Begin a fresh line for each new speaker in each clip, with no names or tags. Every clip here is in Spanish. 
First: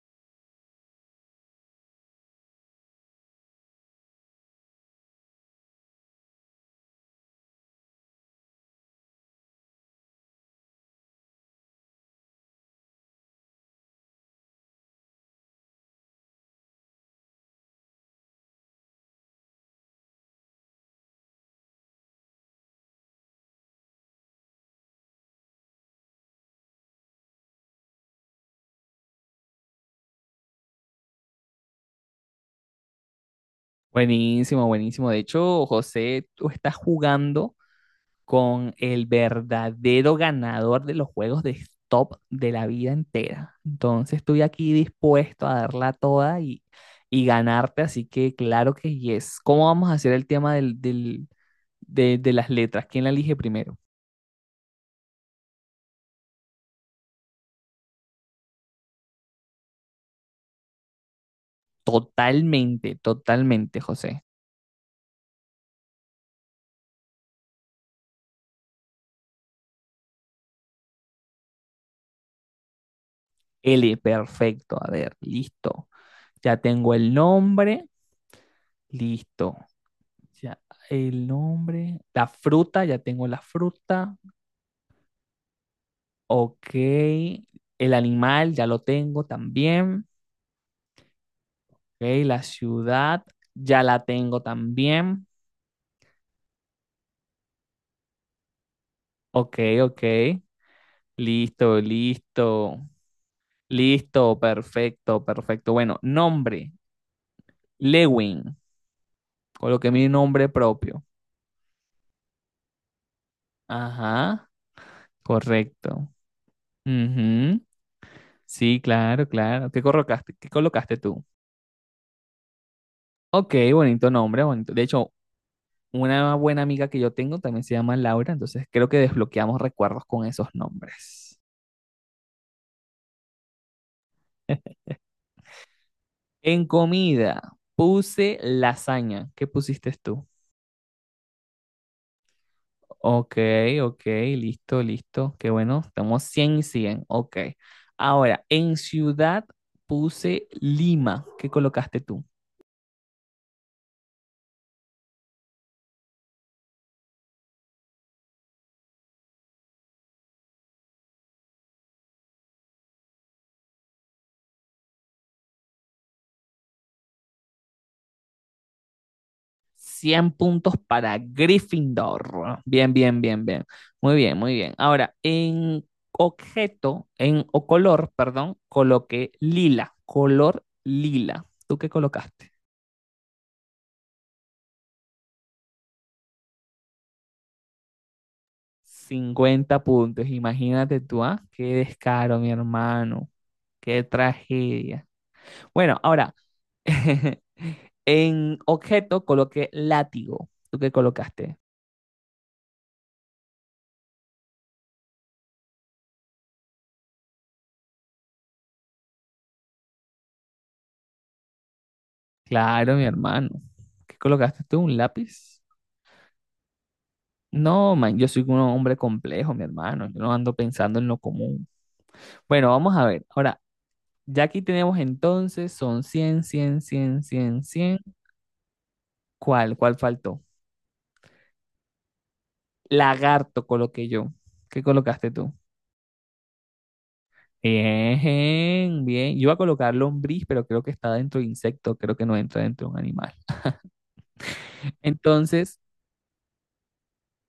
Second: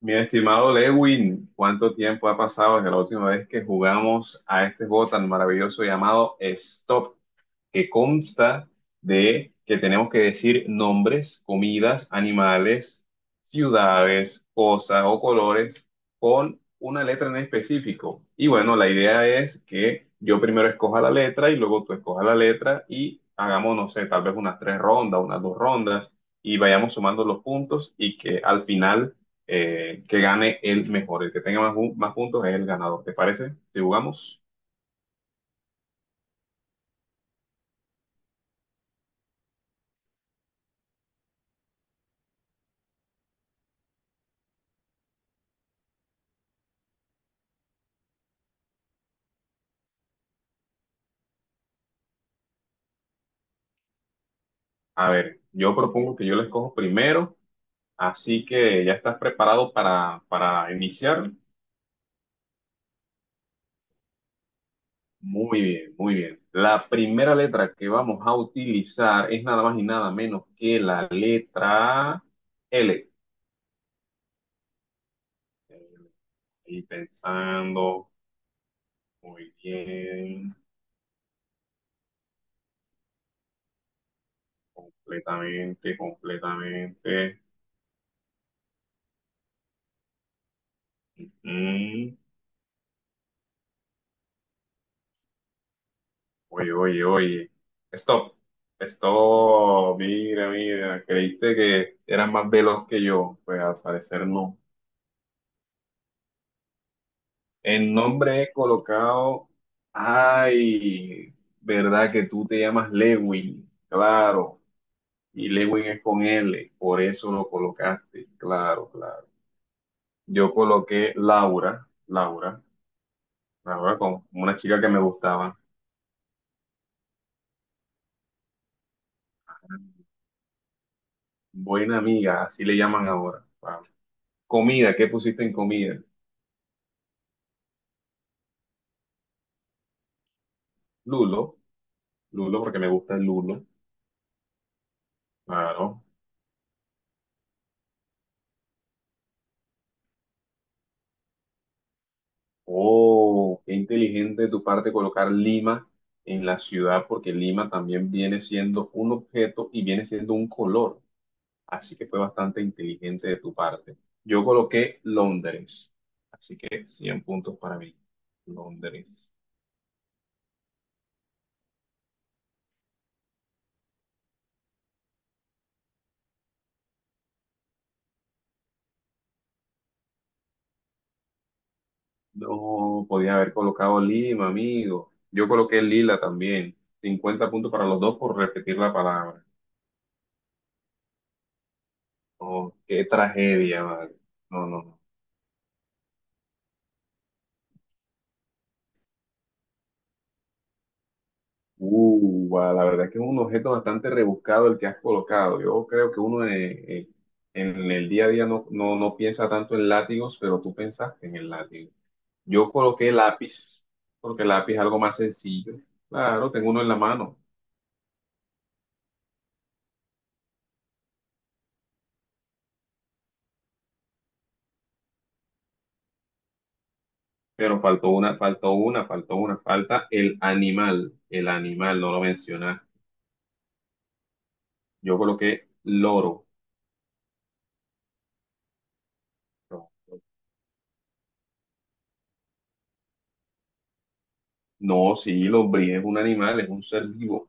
Mi estimado Lewin, ¿cuánto tiempo ha pasado desde la última vez que jugamos a este juego tan maravilloso llamado Stop? Que consta de que tenemos que decir nombres, comidas, animales, ciudades, cosas o colores con una letra en específico. Y bueno, la idea es que yo primero escoja la letra y luego tú escojas la letra y hagamos, no sé, tal vez unas tres rondas, unas dos rondas y vayamos sumando los puntos y que al final que gane el mejor, el que tenga más, más puntos es el ganador. ¿Te parece? Si jugamos,
Buenísimo, buenísimo. De hecho, José, tú estás jugando con el verdadero ganador de los juegos de stop de la vida entera. Entonces, estoy aquí dispuesto a darla toda y ganarte, así que claro que yes. ¿Cómo vamos a hacer el tema de las letras? ¿Quién la elige primero?
a ver, yo propongo que yo la escojo primero. Así que ya estás preparado para iniciar.
Totalmente, totalmente, José.
Muy bien, muy bien. La primera letra que vamos a utilizar es nada más y nada menos que la letra L.
L, perfecto. A ver, listo. Ya
Y
tengo el nombre,
pensando muy
listo.
bien,
Ya, el nombre, la fruta, ya tengo la fruta.
completamente,
Ok,
completamente.
el animal, ya lo tengo también. Ok,
Mm,
la ciudad, ya la tengo también.
oye, oye, oye. Stop,
Ok,
stop.
ok,
Mira, mira. Creíste
listo,
que eras más veloz
listo,
que yo. Pues al parecer
listo,
no.
perfecto, perfecto. Bueno, nombre,
El nombre he
Lewin,
colocado.
coloqué mi nombre propio.
Ay, verdad que tú te llamas Lewin,
Ajá,
claro. Y Lewin es
correcto.
con L, por eso lo
Ujú,
colocaste,
sí,
claro, claro.
claro, claro. ¿Qué colocaste? ¿Qué
Yo
colocaste
coloqué
tú?
Laura, Laura,
Ok,
Laura
bonito
con
nombre,
una
bonito.
chica
De
que me
hecho,
gustaba.
una buena amiga que yo tengo también se llama Laura, entonces creo que desbloqueamos recuerdos con esos nombres.
Buena amiga, así le llaman ahora. Claro. Comida, ¿qué pusiste en comida?
En comida, puse lasaña. ¿Qué pusiste tú?
Lulo, Lulo, porque me gusta el
Ok,
Lulo,
ok, listo, listo. Qué bueno,
claro.
estamos 100 y cien. Ok. Ahora, en ciudad puse Lima. ¿Qué colocaste tú?
Oh, qué inteligente de tu parte colocar Lima en la ciudad, porque Lima también viene siendo un objeto y viene siendo un color. Así que fue bastante inteligente de tu parte. Yo coloqué Londres, así que 100 puntos para mí. Londres.
100 puntos para Gryffindor. Bien, bien, bien, bien. Muy bien, muy bien. Ahora, en objeto, en o color, perdón, coloqué lila, color lila. ¿Tú qué colocaste?
No, podía haber colocado Lima, amigo. Yo coloqué Lila también. 50 puntos para los dos por repetir la palabra.
50 puntos. Imagínate tú, ¿ah? Qué descaro, mi
Oh, qué
hermano.
tragedia,
Qué
madre. No, no, no.
tragedia. Bueno, ahora, en objeto coloqué látigo. ¿Tú qué colocaste?
Guau, la verdad que es un objeto bastante rebuscado el que has colocado. Yo creo que uno en el día a día no, no, no piensa tanto en látigos, pero tú pensaste en el látigo. Yo
Claro, mi
coloqué
hermano.
lápiz,
¿Qué
porque
colocaste
lápiz es
tú? ¿Un
algo más
lápiz?
sencillo. Claro, tengo uno en la mano,
No, man, yo soy un hombre complejo, mi hermano. Yo no ando pensando en lo común. Bueno, vamos a ver. Ahora, ya aquí tenemos entonces, son 100, 100, 100, 100,
pero
100.
faltó una, faltó una, faltó una.
¿Cuál? ¿Cuál
Falta
faltó?
el animal, no lo mencionas.
Lagarto coloqué yo. ¿Qué
Yo
colocaste tú?
coloqué loro.
Bien, bien. Yo iba a
No,
colocar lombriz, pero creo que está dentro de insecto. Creo que no entra dentro de un animal.
no, sí,
Entonces,
lombriz es un animal, es un ser vivo.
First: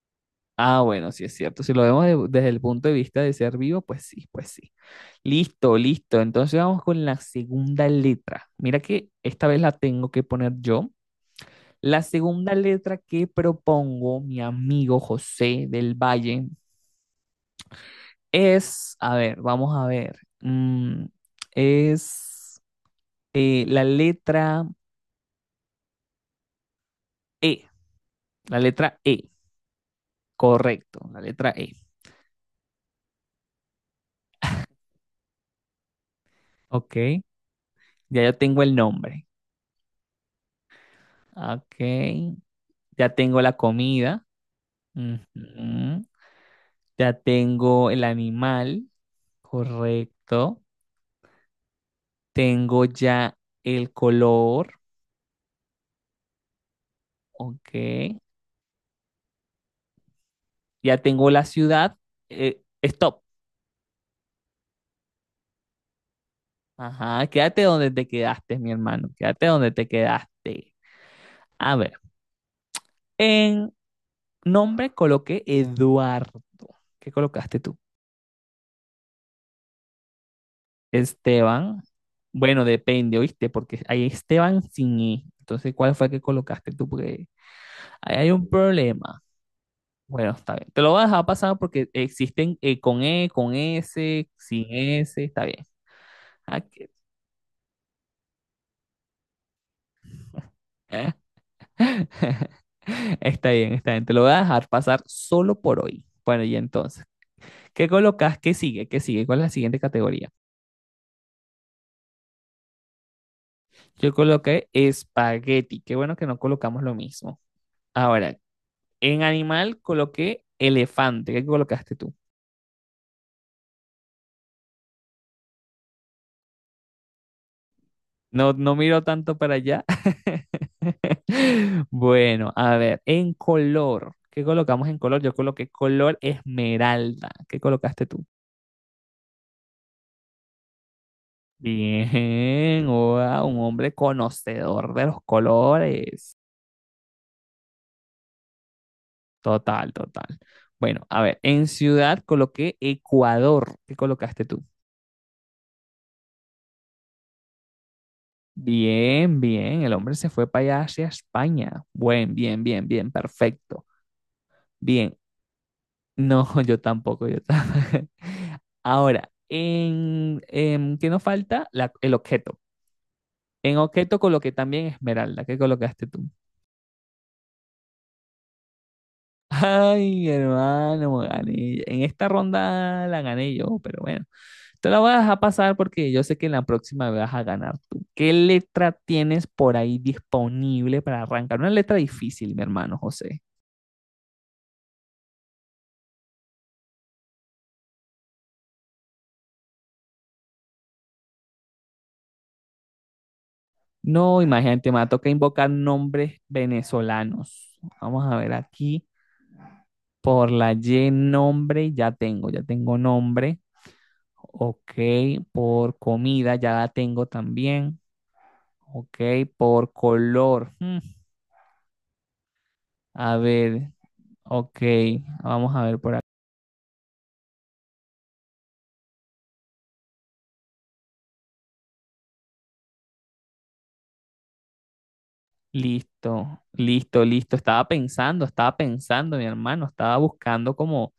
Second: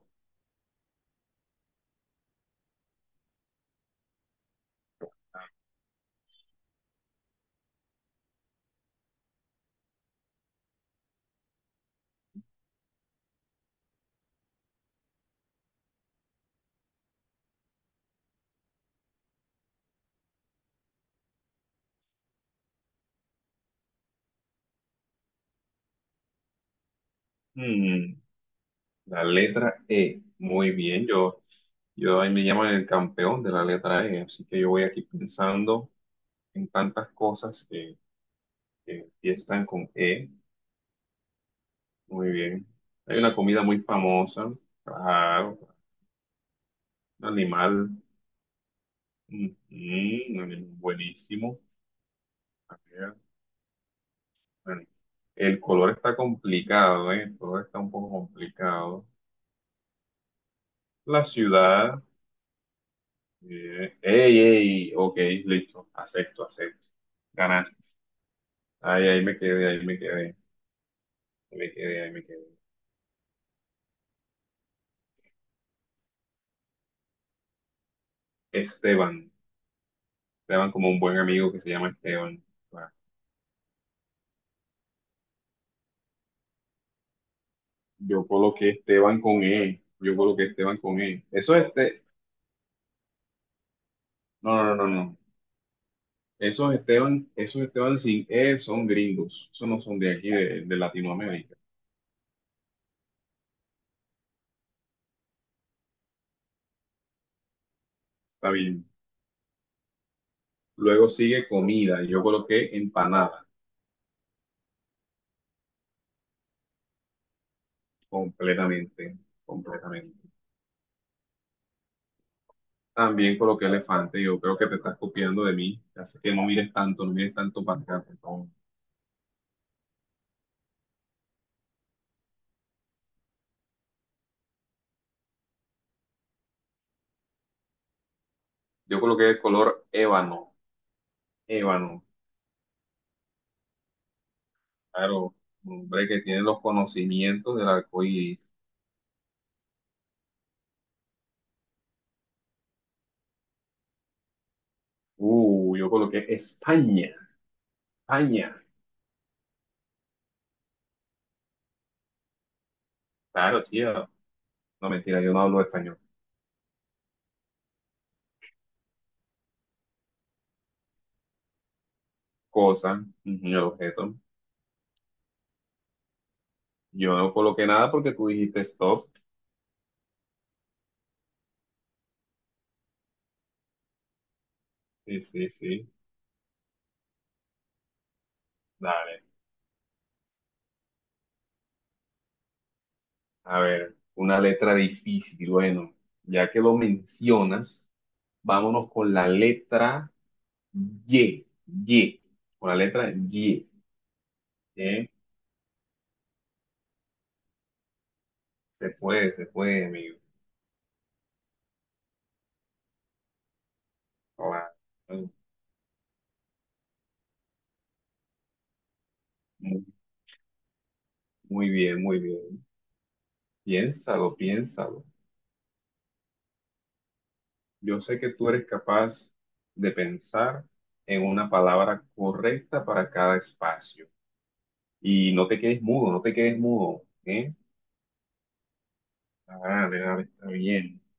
ah, bueno, sí es cierto. Si lo vemos desde el punto de vista de ser vivo, pues sí, pues sí. Listo, listo. Entonces vamos con la segunda letra. Mira que esta vez la tengo que poner yo. La segunda letra que propongo mi amigo José del Valle es, a ver, vamos a ver, es eh, la letra E,
Mm,
la letra E,
la letra E. Muy
correcto,
bien,
la
yo.
letra E.
Yo ahí me llaman el campeón de la letra E, así que yo voy aquí pensando en
Ok,
tantas cosas que,
ya yo tengo el
que
nombre.
empiezan con E.
Ok,
Muy bien.
ya
Hay una
tengo la
comida muy
comida.
famosa, claro,
Ujú. Ya
un animal,
tengo el animal,
ujú, un
correcto.
animal buenísimo. A
Tengo
ver,
ya el color,
bueno, el color está complicado, ¿eh? El color
ok.
está un poco complicado.
Ya
La
tengo la ciudad,
ciudad,
stop.
ey, ey, ok, listo, acepto, acepto.
Ajá, quédate
Ganaste.
donde te quedaste, mi
Ahí,
hermano.
ahí me
Quédate
quedé,
donde
ahí
te
me quedé, ahí
quedaste.
me
A ver,
quedé, ahí me quedé.
en nombre coloqué Eduardo. ¿Qué colocaste tú?
Esteban, Esteban como un buen amigo que se
Esteban.
llama Esteban.
Bueno,
Ah,
depende, ¿oíste? Porque hay Esteban sin E. Entonces, ¿cuál fue el que colocaste tú? Porque ahí
Yo
hay un
coloqué Esteban
problema.
con E, yo
Bueno,
coloqué
está bien.
Esteban
Te lo
con
voy a
E.
dejar
Eso
pasar
es
porque
este,
existen con E, con S,
no,
sin
no, no, no, no.
S, está bien. Ah, que-
Esos Esteban sin E son gringos, esos no son de aquí, de, Latinoamérica.
Está bien, está bien. Te lo voy a dejar pasar solo por hoy. Bueno, y entonces, ¿qué colocas?
Está
¿Qué
bien.
sigue? ¿Qué sigue? ¿Cuál es la siguiente categoría?
Luego sigue comida, yo coloqué empanada,
Yo coloqué espagueti. Qué bueno que no colocamos lo mismo. Ahora,
completamente,
en animal
completamente.
coloqué elefante. ¿Qué colocaste tú?
También coloqué elefante, yo creo que te estás copiando de mí, así que no mires tanto, no mires tanto para acá, por favor.
No, no miro tanto para allá. Bueno, a ver, en color. ¿Qué colocamos en color? Yo coloqué color esmeralda. ¿Qué colocaste tú?
Yo coloqué el color ébano, ébano.
Bien, wow, un hombre conocedor de los
Claro, un hombre que
colores.
tiene los conocimientos del arco iris.
Total, total. Bueno, a ver, en ciudad coloqué Ecuador. ¿Qué colocaste tú?
Yo coloqué España, España.
Bien, bien, el hombre se fue para allá hacia España. Buen, bien, bien, bien,
Claro,
perfecto.
tío. No,
Bien,
mentira, yo no hablo español.
no, yo tampoco, yo tampoco. Ahora, ¿qué nos falta? El objeto.
Cosa, ujú,
En
objeto.
objeto coloqué también esmeralda. ¿Qué colocaste tú?
Yo no coloqué nada porque tú dijiste stop.
Ay, hermano, gané. En esta ronda la gané yo, pero bueno, te la voy a
Sí,
dejar
sí,
pasar
sí.
porque yo sé que en la próxima vas a ganar tú. ¿Qué letra
Dale.
tienes por ahí disponible para arrancar? Una letra difícil, mi hermano José.
A ver, una letra difícil. Bueno, ya que lo mencionas, vámonos con la letra Y. Y. Con la letra Y.
No, imagínate, me
¿Eh?
toca invocar nombres venezolanos. Vamos a ver aquí.
Se puede, amigo.
Por la Y nombre, ya tengo nombre.
Hola.
Ok, por comida, ya la tengo también. Ok, por color. Hmm,
Muy bien, muy bien.
a ver,
Piénsalo,
ok,
piénsalo.
vamos a ver por aquí.
Yo sé que tú eres capaz de pensar en una palabra correcta para cada espacio. Y no te quedes mudo, no te
Listo,
quedes mudo,
listo,
¿eh?
listo. Estaba pensando, mi
ah
hermano,
Dale,
estaba
dale, está
buscando
bien.
como,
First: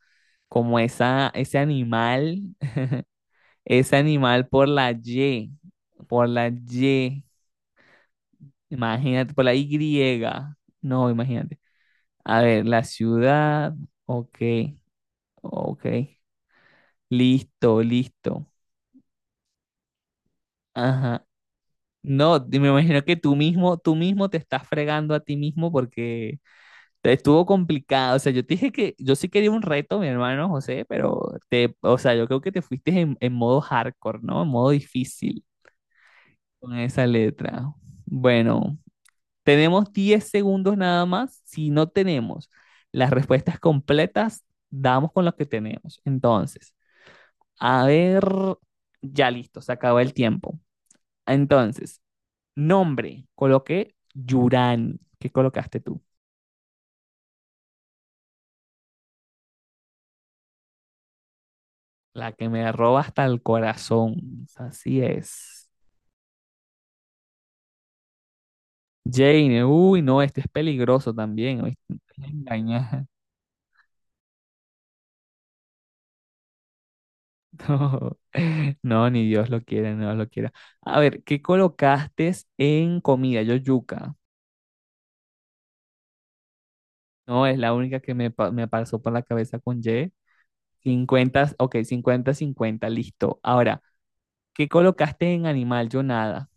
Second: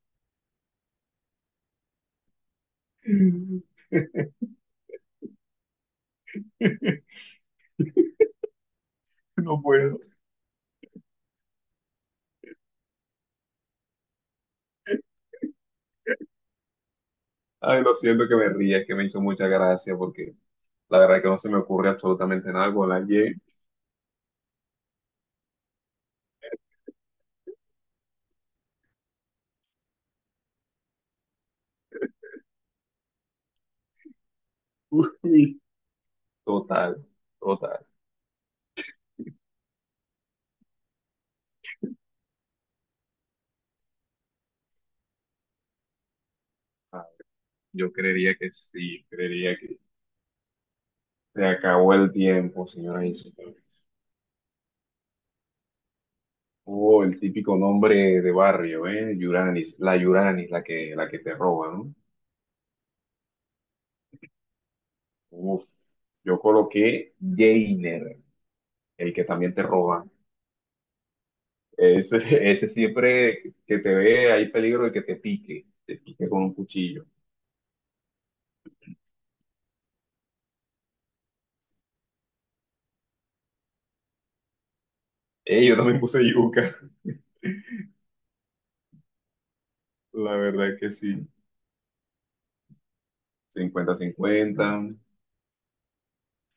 como esa, ese animal, ese animal por la Y, imagínate, por la
No puedo.
Y. No, imagínate. A ver, la ciudad. Ok, ok. Listo,
Ay, lo siento que
listo.
me ría, es que me hizo mucha gracia porque la verdad
Ajá.
que no se me ocurre
No,
absolutamente
me
nada con la
imagino que
Y.
tú mismo te estás fregando a ti mismo porque te estuvo complicado. O sea, yo te dije que yo sí quería un reto, mi hermano José, pero te, o sea, yo creo que te fuiste en modo hardcore, ¿no? En modo difícil
Uy,
con
total,
esa letra.
total.
Bueno, tenemos 10 segundos nada más. Si no tenemos las respuestas completas, damos con lo que tenemos. Entonces.
Ay,
A
Yo
ver,
creería que sí,
ya
creería
listo, se
que
acabó el tiempo.
se acabó
Entonces,
el tiempo, señora y
nombre,
señores.
coloqué Yurani. ¿Qué colocaste tú?
Oh, el típico nombre de barrio, ¿eh? Yuranis, la Yuranis, la que te roba, ¿no?
La que me roba hasta el corazón. Así
Uf,
es.
yo coloqué Jainer, el que también te
Jane, uy,
roba.
no, este es peligroso también. ¿Oíste? Me
Ese,
estás
ese
engañando.
siempre que te ve, hay peligro de que te pique con un cuchillo.
No, no, ni Dios lo quiera, no lo quiera. A ver, ¿qué colocaste en comida? Yo yuca.
Yo también puse yuca,
No, es la única que me, me pasó por la cabeza con Y.
la verdad que sí.
Cincuenta, ok, cincuenta, cincuenta, listo. Ahora.
cincuenta
¿Qué
cincuenta
colocaste en animal? Yo nada.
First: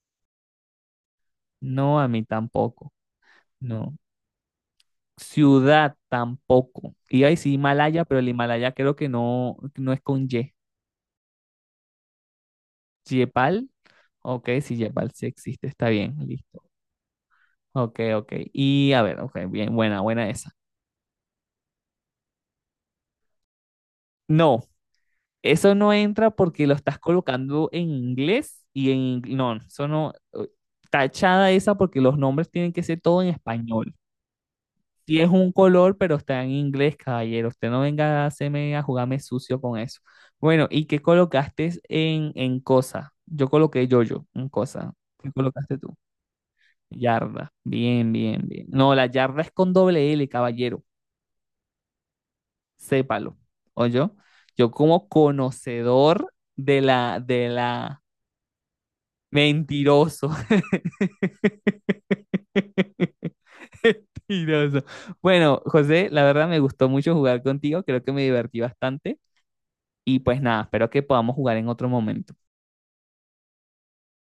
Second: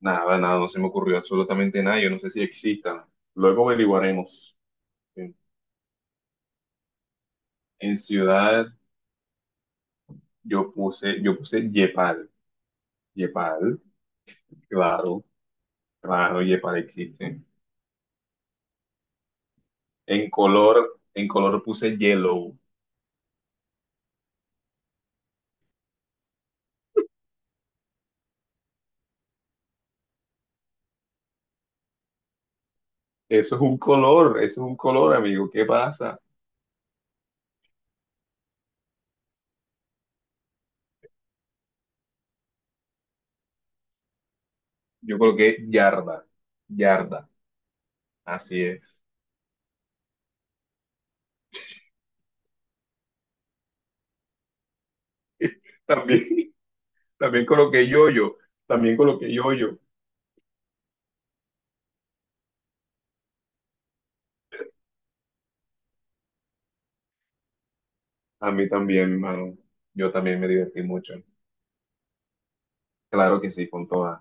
Nada, nada, no se me ocurrió absolutamente
No,
nada,
a
yo no
mí
sé si
tampoco.
existan. Luego
No.
averiguaremos. En,
Ciudad tampoco. Iba a decir
en
Himalaya, pero el
ciudad
Himalaya creo que no, no es con Y.
yo puse Yepal. Yepal.
Yepal. Ok, si Yepal
Claro,
sí existe, está bien,
claro,
listo.
yepa existe.
Ok, ok. Y a ver, ok, bien, buena,
En
buena esa.
color, en color puse yellow.
No, eso no entra porque lo estás colocando en inglés y en... ing- No, eso no... Tachada esa porque los nombres tienen que ser todo en
Eso es un
español.
color, eso es un color,
Sí es
amigo.
un
¿Qué
color, pero
pasa?
está en inglés, caballero. Usted no venga a hacerme a jugarme sucio con eso. Bueno, ¿y qué colocaste en cosa? Yo coloqué yo-yo en cosa.
Yo
¿Qué
coloqué
colocaste tú?
yarda, yarda,
Yarda. Bien, bien,
así
bien. No,
es.
la yarda es con doble L, caballero. Sépalo. yo Yo como conocedor
También, también
de
coloqué
la...
yoyo, también coloqué yoyo.
Mentiroso. Mentiroso. Bueno, José, la verdad me gustó mucho jugar contigo. Creo que me
A
divertí
mí también,
bastante.
mano. Yo
Y
también
pues
me
nada,
divertí
espero que
mucho.
podamos jugar en otro momento.
Claro que sí, con todas.